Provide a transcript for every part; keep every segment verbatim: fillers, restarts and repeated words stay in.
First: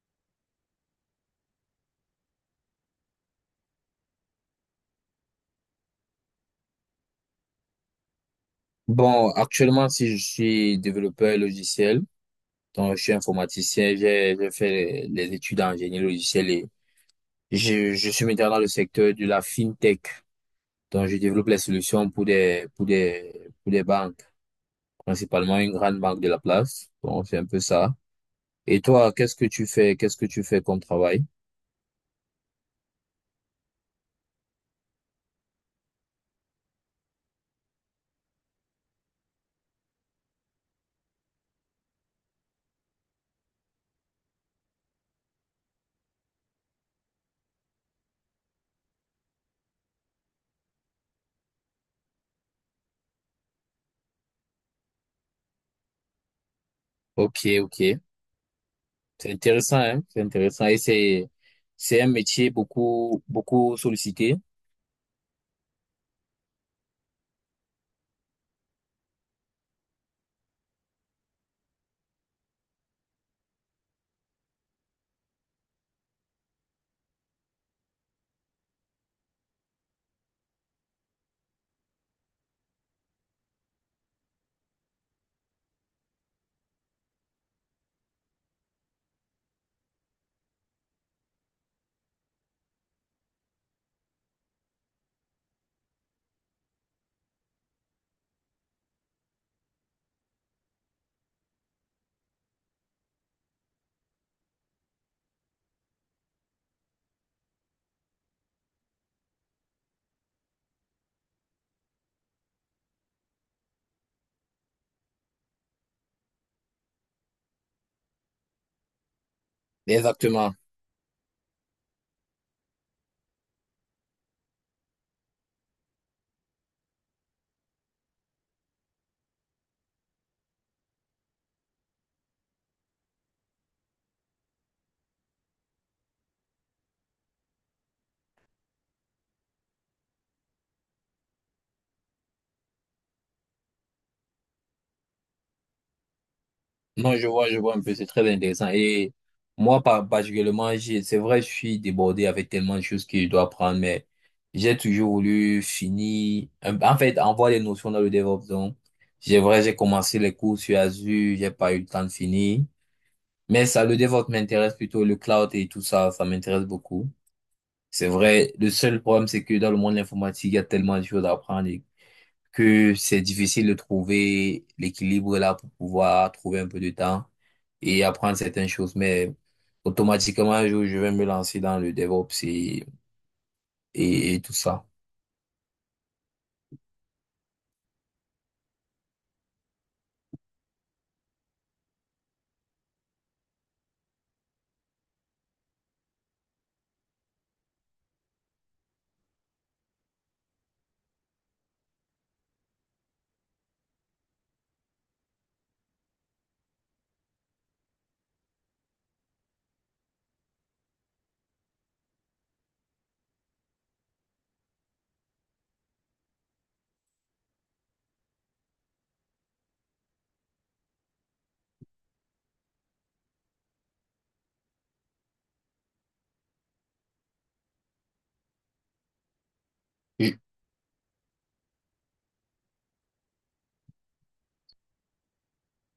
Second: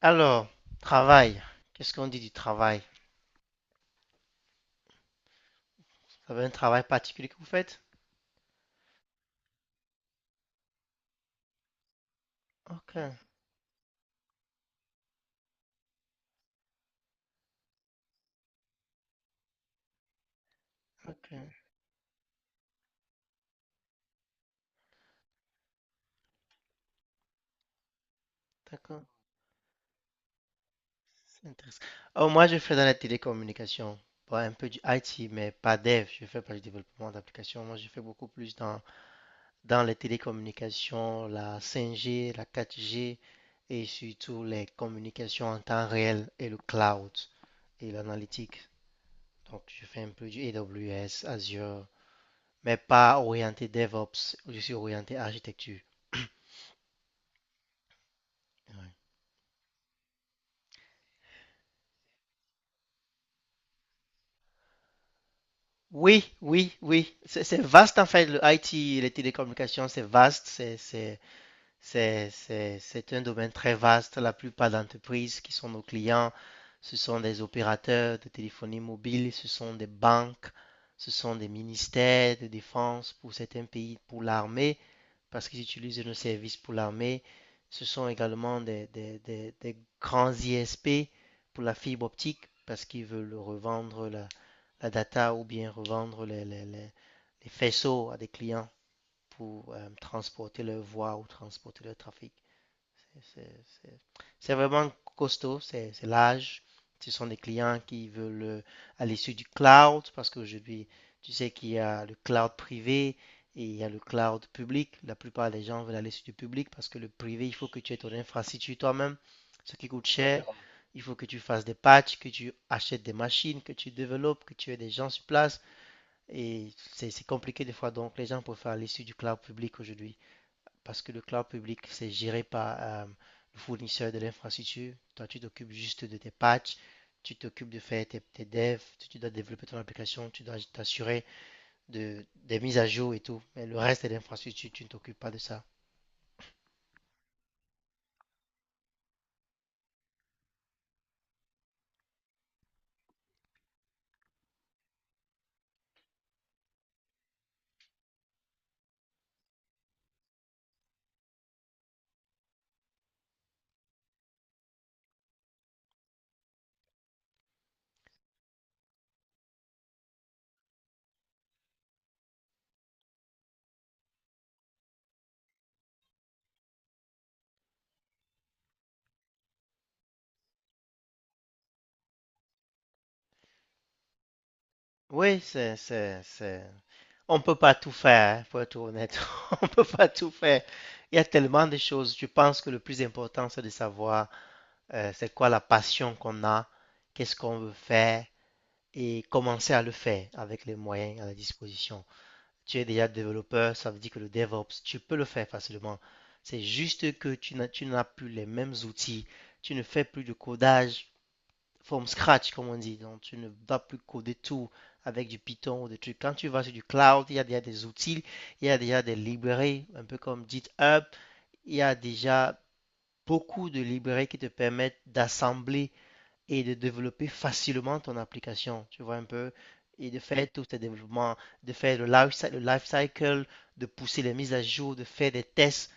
Alors, travail. Qu'est-ce qu'on dit du travail? Vous avez un travail particulier que vous faites? Bon, actuellement, si je suis développeur logiciel, Ok, donc je suis informaticien, j'ai j'ai fait les, les études en génie logiciel et je, je suis maintenant dans le secteur de la fintech. Donc, je ok, développe les solutions pour des, pour des, pour des banques, principalement une grande banque de la place. Bon, c'est un peu ça. Et d'accord, toi, qu'est-ce que tu fais? Qu'est-ce que tu fais comme travail? c'est intéressant. Oh, moi, je fais dans la télécommunication. Bon, un peu du I T, mais pas dev. Je fais pas du développement d'applications. Moi, je fais beaucoup plus dans, dans les télécommunications, la cinq G, la quatre G et surtout les communications en temps réel et le cloud et l'analytique. Donc, je fais un peu du A W S, Azure, mais pas orienté DevOps. Je suis orienté architecture. Ok, ok. C'est intéressant, hein? C'est intéressant. Et c'est, c'est un métier beaucoup, beaucoup sollicité. Oui, oui, oui. C'est c'est vaste en fait, le I T, les télécommunications, c'est vaste. C'est c'est- c'est- c'est- c'est un domaine très vaste. La plupart d'entreprises qui sont nos clients, ce sont des opérateurs de téléphonie mobile, ce sont des banques, ce sont des ministères de défense pour certains pays, pour l'armée, parce qu'ils utilisent nos services pour l'armée. Ce sont également des, des, des- des grands I S P pour la fibre optique, parce qu'ils veulent revendre la, la data ou bien revendre les, les- les- les faisceaux à des clients pour euh, transporter leur voix ou transporter leur trafic. C'est vraiment costaud, c'est c'est large. Ce sont des clients qui veulent euh, aller sur du cloud parce qu'aujourd'hui, tu sais qu'il y a le cloud privé et il y a le cloud public. La plupart des gens veulent aller sur du public parce que le privé, il faut que tu aies ton infrastructure toi-même, ce qui coûte cher. Exactement. Il faut que tu fasses des patchs, que tu achètes des machines, que tu développes, que tu aies des gens sur place. Et c'est c'est compliqué des fois, donc les gens préfèrent aller sur du cloud public aujourd'hui parce que le cloud public, c'est géré par euh, le fournisseur de l'infrastructure. Toi, tu t'occupes juste de tes patchs, tu t'occupes de faire tes, tes devs, tu dois développer ton application, tu dois t'assurer de, des mises à jour et tout. Mais le reste de l'infrastructure, tu ne t'occupes pas de ça. Non, je vois, je vois un peu, c'est très intéressant. Et moi, par- particulièrement, j'ai- c'est vrai, je suis débordé avec tellement de choses que je dois apprendre, mais j'ai toujours voulu finir, un- en fait, avoir des notions dans le DevOps. Donc, j'ai vrai, j'ai commencé les cours sur Azure, j'ai pas eu le temps de finir. Mais ça, le DevOps m'intéresse plutôt, le cloud et tout ça, ça m'intéresse beaucoup. C'est vrai, le seul problème, c'est que dans le monde de l'informatique, il y a tellement de choses à apprendre que c'est difficile de trouver l'équilibre là pour pouvoir trouver un peu de temps et apprendre certaines choses. Mais automatiquement, un jour, je vais me lancer dans le DevOps et, et, et tout ça. Oui, c'est, c'est, c'est... On ne peut pas tout faire, hein, pour être honnête. On ne peut pas tout faire. Il y a tellement de choses. Je pense que le plus important, c'est de savoir euh, c'est quoi la passion qu'on a, qu'est-ce qu'on veut faire, et commencer à le faire avec les moyens à la disposition. Tu es déjà développeur, ça veut dire que le DevOps, tu peux le faire facilement. C'est juste que tu n'as, tu n'as plus les mêmes outils, tu ne fais plus de codage from scratch, comme on dit. Donc, tu ne vas plus coder tout avec du Python ou des trucs. Quand tu vas sur du cloud, il y a déjà des outils, il y a déjà des librairies, un peu comme GitHub, il y a déjà beaucoup de librairies qui te permettent d'assembler et de développer facilement ton application, tu vois un peu, et de faire tous tes développements, de faire le life, le life cycle, de pousser les mises à jour, de faire des tests.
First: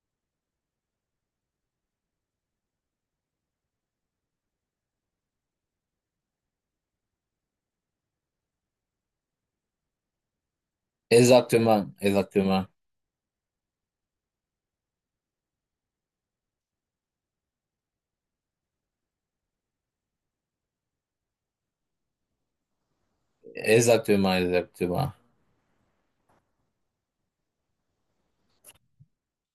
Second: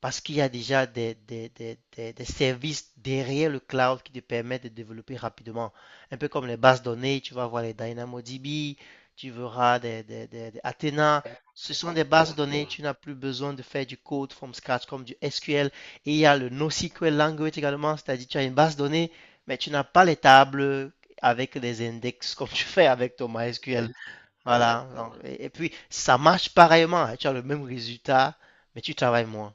Parce qu'il y a déjà des, des- des- des- des services derrière le cloud qui te permettent de développer rapidement. Un peu comme les bases données, tu vas voir les DynamoDB, tu verras des, des- des- des Athena. Ce sont Exactement, des bases données, exactement, tu n'as plus besoin de faire du code from scratch comme du S Q L. Et il y a le NoSQL language également, c'est-à-dire tu as une base donnée, mais tu n'as pas les tables avec des index comme tu fais avec ton MySQL. exactement, Voilà. Donc, exactement. et, et puis, ça marche pareillement, hein. Tu as le même résultat, mais tu travailles moins.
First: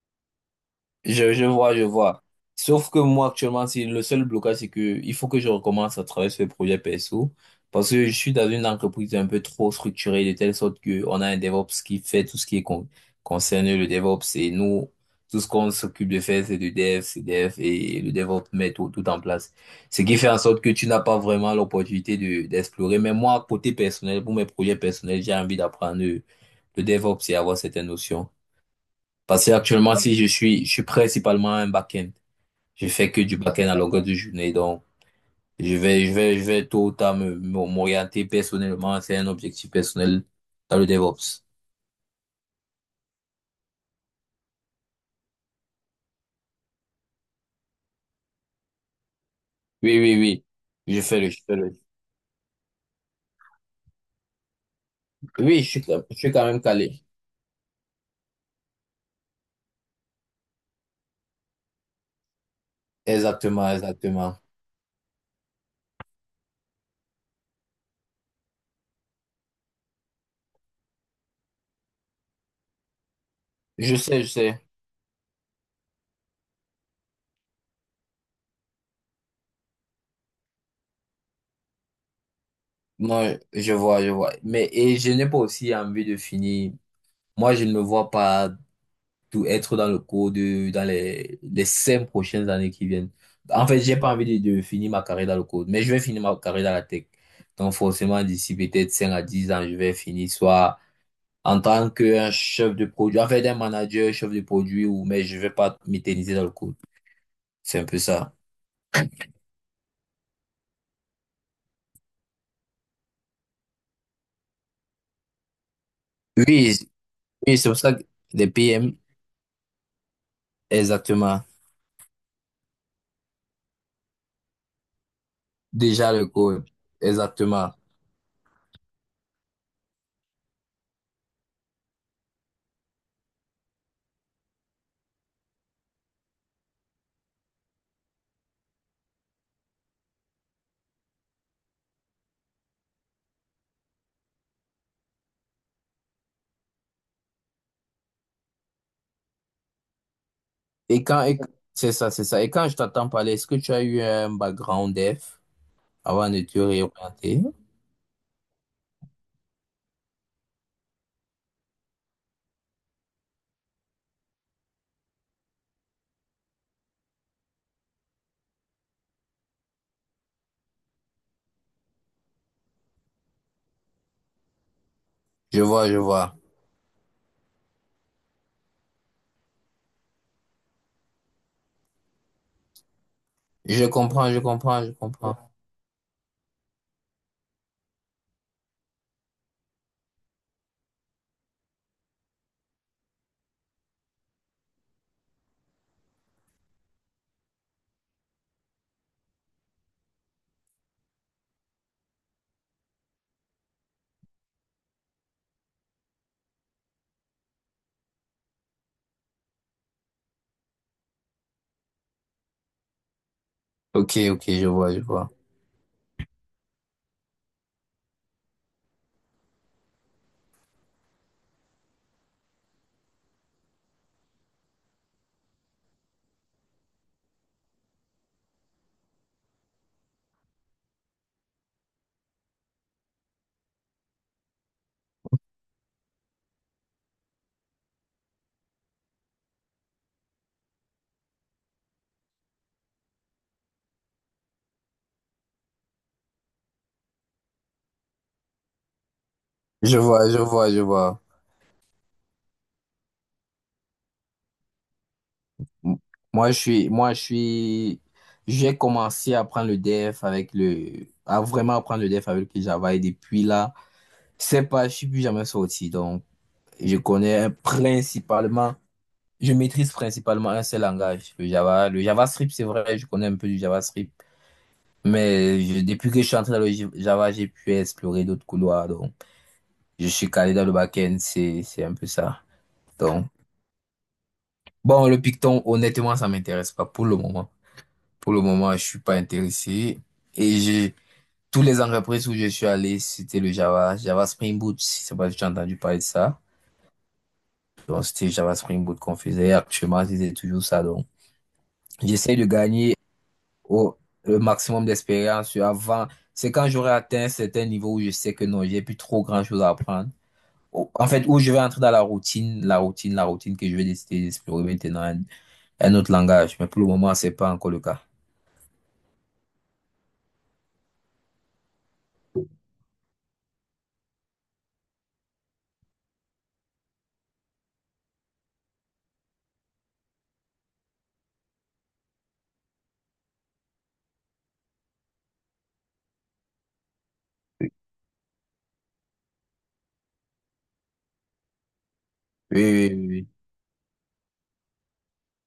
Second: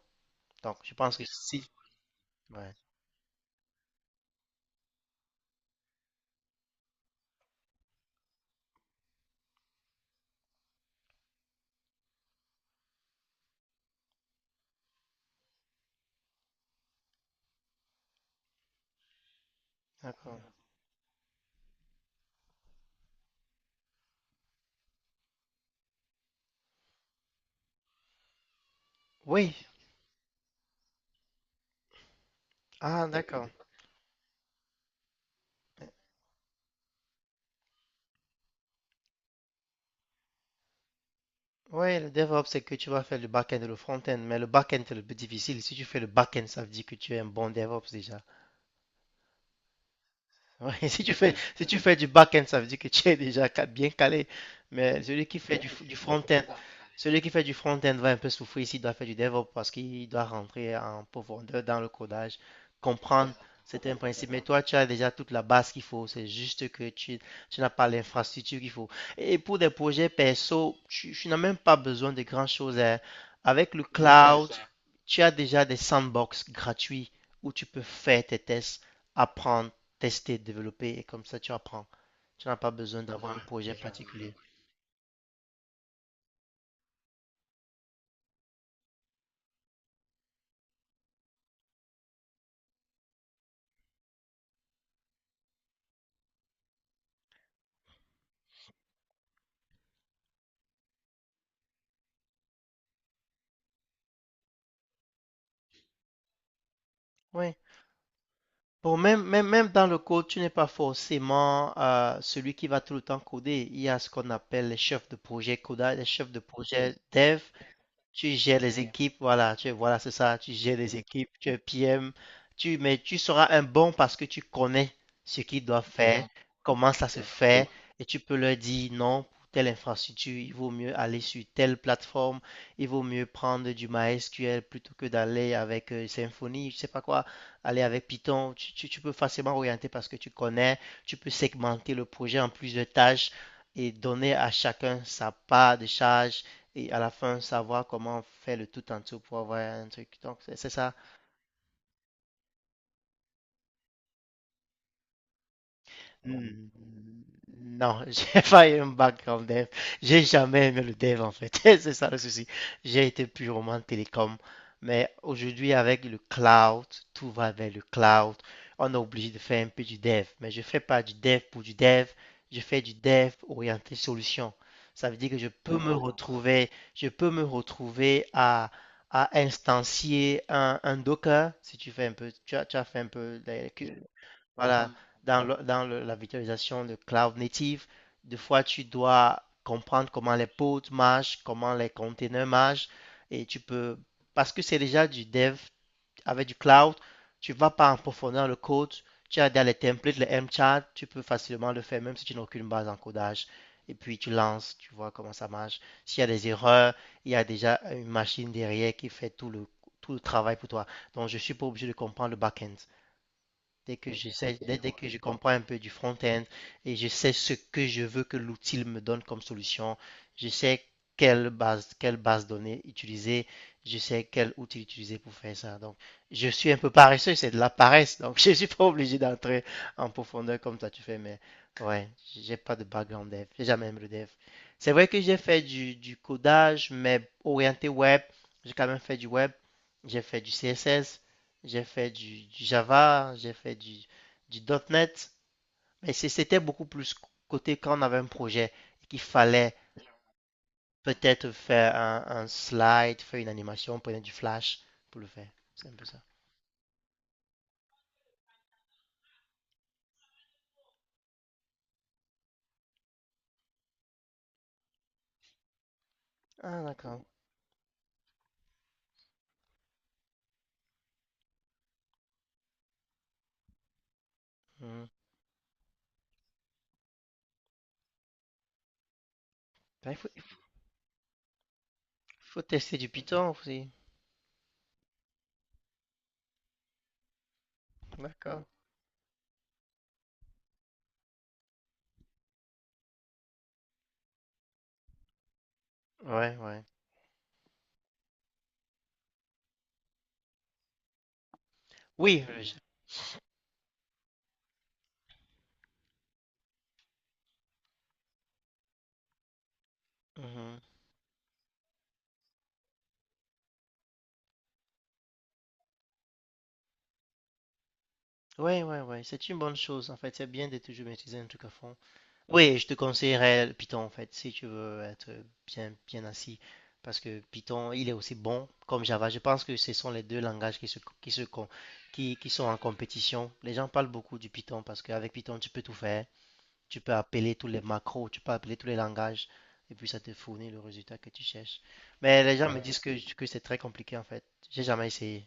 Donc, je pense que Je, je si. vois, je vois. Ouais, Sauf que moi, actuellement, c'est le seul blocage, c'est que il faut que je recommence à travailler sur les projets perso. Parce que je suis dans une entreprise un peu trop structurée, de telle sorte que on a un DevOps qui fait tout ce qui est con- concerné le DevOps. Et nous, tout ce qu'on s'occupe de faire, c'est du Dev, c'est Dev, et le DevOps met tout, tout en place. Ce qui fait en d'accord. sorte que tu n'as pas vraiment l'opportunité de, d'explorer. Mais moi, côté personnel, pour mes projets personnels, j'ai envie d'apprendre le, le DevOps et avoir certaines notions. Parce que Oui. actuellement, si je suis, je suis principalement un back-end. Je Ah, fais que du d'accord. back-end à longueur de journée. Donc, je vais, je vais, je vais tôt ou tard me- me- m'orienter personnellement. C'est un objectif personnel dans le DevOps. Oui, le DevOps, c'est que tu vas faire le back-end et le front-end, mais le back-end, c'est le plus difficile. Si tu fais le back-end, ça veut dire que tu es un bon DevOps déjà. Oui, oui, oui. Ouais, Je si tu fais le, fais, je fais si le. tu fais du back-end, ça veut dire que tu es déjà ca- bien calé. Mais celui qui fait Oui, du, je suis, f- du quand- je suis front-end, quand même calé. celui qui fait du front-end va un peu souffrir s'il doit faire du DevOps parce qu'il doit rentrer en profondeur dans le codage, comprendre. Exactement, C'est un principe. exactement. Mais toi, tu as déjà toute la base qu'il faut. C'est juste que tu, tu n'as pas l'infrastructure qu'il faut. Et pour des projets perso, tu, tu n'as même pas besoin de grand-chose, hein. Avec le Je sais, je cloud, sais. tu as déjà des sandbox gratuits où tu peux faire tes tests, apprendre, tester, développer, et comme ça tu apprends. Tu n'as pas besoin d'avoir Non, un je projet vois, je particulier. vois. Mais, et je n'ai pas aussi envie de finir. Moi, je ne me vois pas tout être dans le cours de, dans les, les cinq prochaines années qui viennent. En fait, j'ai pas envie de, de finir ma carrière dans le code, mais je vais finir ma carrière dans la tech. Donc, forcément, d'ici peut-être cinq à dix ans, je vais finir soit en tant qu'un chef de produit, en fait, un manager, chef de produit, ou, mais je vais pas m'éterniser dans le code. Oui. C'est un peu ça. Bon, même, même, même dans le code, tu n'es pas forcément euh, celui qui va tout le temps coder. Il y a ce qu'on appelle les chefs de projet codage, les chefs de Oui, projet dev. oui, c'est pour ça que Tu les gères les P M, équipes, voilà, tu voilà, c'est ça, tu gères les équipes, exactement. tu es P M, tu mais tu seras un bon parce que tu connais ce qu'ils doivent Déjà le faire, code, comment ça se fait, exactement. et tu peux leur dire non, pour telle infrastructure, il vaut mieux aller sur telle plateforme, il vaut mieux prendre du MySQL plutôt que d'aller avec euh, Symfony, je sais pas quoi, aller avec Python. Tu, tu- tu peux facilement orienter parce que tu connais, tu peux segmenter le projet en plusieurs tâches et donner à chacun sa part de charge et à la fin savoir comment faire le tout en tout pour avoir un truc. Donc, c'est c'est ça. Et quand, et- c'est ça, c'est ça. Et quand je t'entends parler, est-ce que tu as eu un background dev? Avant de te Mm, réorienter. Non, j'ai pas eu un background dev. J'ai jamais aimé le dev en fait. C'est ça le souci. J'ai été purement télécom. Mais aujourd'hui, avec le cloud, tout va vers le cloud. On est obligé de faire un peu du dev. Mais je fais pas du dev pour du dev. Je fais du dev orienté solution. Ça veut dire que je Je peux vois, me je vois. retrouver, je peux me retrouver à, à instancier un, un Docker. Si tu fais un peu, tu as, tu as fait un peu les- Je comprends, je comprends, voilà, je comprends. dans le- dans le- la virtualisation de cloud native, des fois tu dois comprendre comment les pods marchent, comment les containers marchent, et tu peux, parce que c'est déjà du dev avec du cloud, tu vas pas en profondeur le code, tu as dans les templates, les MChat, tu peux facilement le faire même si tu n'as aucune base en codage, et puis tu lances, tu vois comment ça marche. S'il y a des erreurs, il y a déjà une machine derrière qui fait tout le, tout le travail pour toi. Donc je suis pas obligé de comprendre le back-end. Dès que Ok, je ok, sais, je dès, dès vois, je que je vois. comprends un peu du front-end et je sais ce que je veux que l'outil me donne comme solution, je sais quelle base, quelle base données utiliser, je sais quel outil utiliser pour faire ça. Donc, je suis un peu paresseux, c'est de la paresse. Donc, je suis pas obligé d'entrer en profondeur comme toi tu fais, mais ouais, j'ai pas de background dev, j'ai jamais aimé le dev. C'est vrai que j'ai fait du, du codage, mais orienté web, j'ai quand même fait du web, j'ai fait du C S S, j'ai fait du, du Java, j'ai fait du, du .NET, mais c'était beaucoup plus côté quand on avait un projet et qu'il fallait Je vois, je vois, je vois. peut-être faire un, un slide, faire une animation, prendre du flash pour le faire. C'est un M- peu ça. Moi, je suis, moi, je suis, j'ai commencé à prendre le dev avec le, à vraiment apprendre le dev avec le Java et depuis là, c'est pas, je suis plus jamais sorti. Donc, Ah, je d'accord. connais principalement Je maîtrise principalement un seul langage, le Java. Le JavaScript, c'est vrai, je connais un peu du JavaScript. Hmm. Mais je- depuis que je suis entré dans le J- Java, j'ai pu explorer d'autres couloirs. Donc, je Ben, il suis faut, il calé dans le back-end, c'est, c'est un peu ça. faut tester du Donc, Python aussi. bon, le Python, honnêtement, ça m'intéresse pas pour le moment. Pour le D'accord. moment, je suis pas intéressé. Et j'ai, tous les entreprises où je suis allé, c'était le Java. Java Spring Boot, je sais pas si tu as entendu parler de ça. Ouais, ouais. Donc, c'était Java Spring Boot qu'on faisait. Actuellement, c'était toujours ça. Donc, j'essaie Oui, de le- gagner au le maximum d'expérience avant. C'est quand j'aurai atteint un certain niveau où je sais que non, j'ai plus trop grand-chose à apprendre. Mhm. Au- En fait, où je vais entrer dans la routine, la routine, la routine que je vais décider d'explorer maintenant, un, un autre langage. Mais pour le moment, c'est pas encore le cas. Ouais, ouais, ouais, c'est une bonne chose en fait. C'est bien de toujours maîtriser un truc à fond. Oui, je te conseillerais Python en fait, si tu veux être bien, bien assis. Parce que Python, il est aussi bon comme Java. Je pense que ce sont les deux langages qui se, qui se, con- qui, qui sont en compétition. Les gens parlent beaucoup du Python parce qu'avec Python, tu peux tout faire. Tu peux appeler tous les macros, tu peux appeler tous les langages et puis ça te fournit le résultat que tu cherches. Mais les Oui, gens me, ouais, oui, disent oui. oui. que, que c'est très compliqué en fait. J'ai jamais essayé.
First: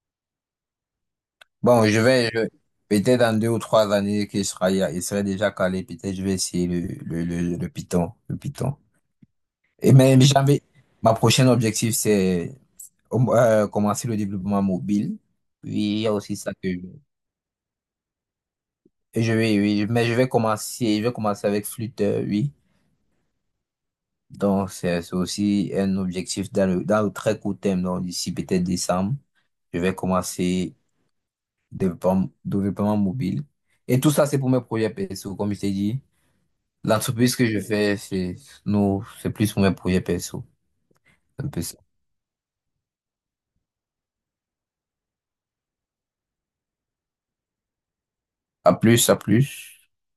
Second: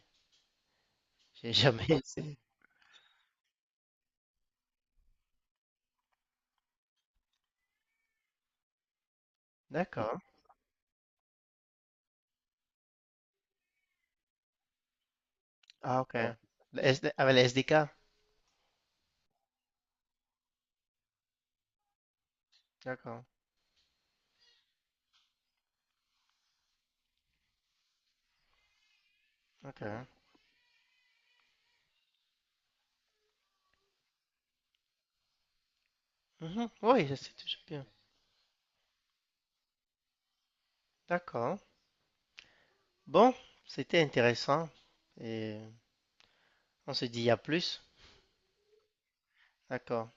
J'ai Bon, jamais. je vais, je- peut-être dans deux ou trois années qu'il sera, il serait déjà calé. Peut-être je vais essayer le, le, le, le Python, le Python. Et D'accord. même, j'avais, ma prochaine objectif, c'est euh, commencer le développement mobile. Oui, il Ah, y a ok. Ouais. aussi ça que je- Le S D. Avec les S D K. Et Je vais, oui, mais je vais commencer, je vais commencer avec flûte, euh, oui. D'accord. Donc, c'est c'est aussi un objectif dans le, dans le très court terme, donc d'ici peut-être décembre, je Ok. vais commencer développement, développement mobile. Et tout ça, c'est pour mes projets perso, comme je t'ai dit. Mhm. Oui, ça, c'est L'entreprise que je toujours bien. fais, c'est, nous, c'est plus pour mes projets perso. C'est un D'accord. peu ça. Bon, c'était intéressant. Et on se dit à plus. À plus, à plus. D'accord.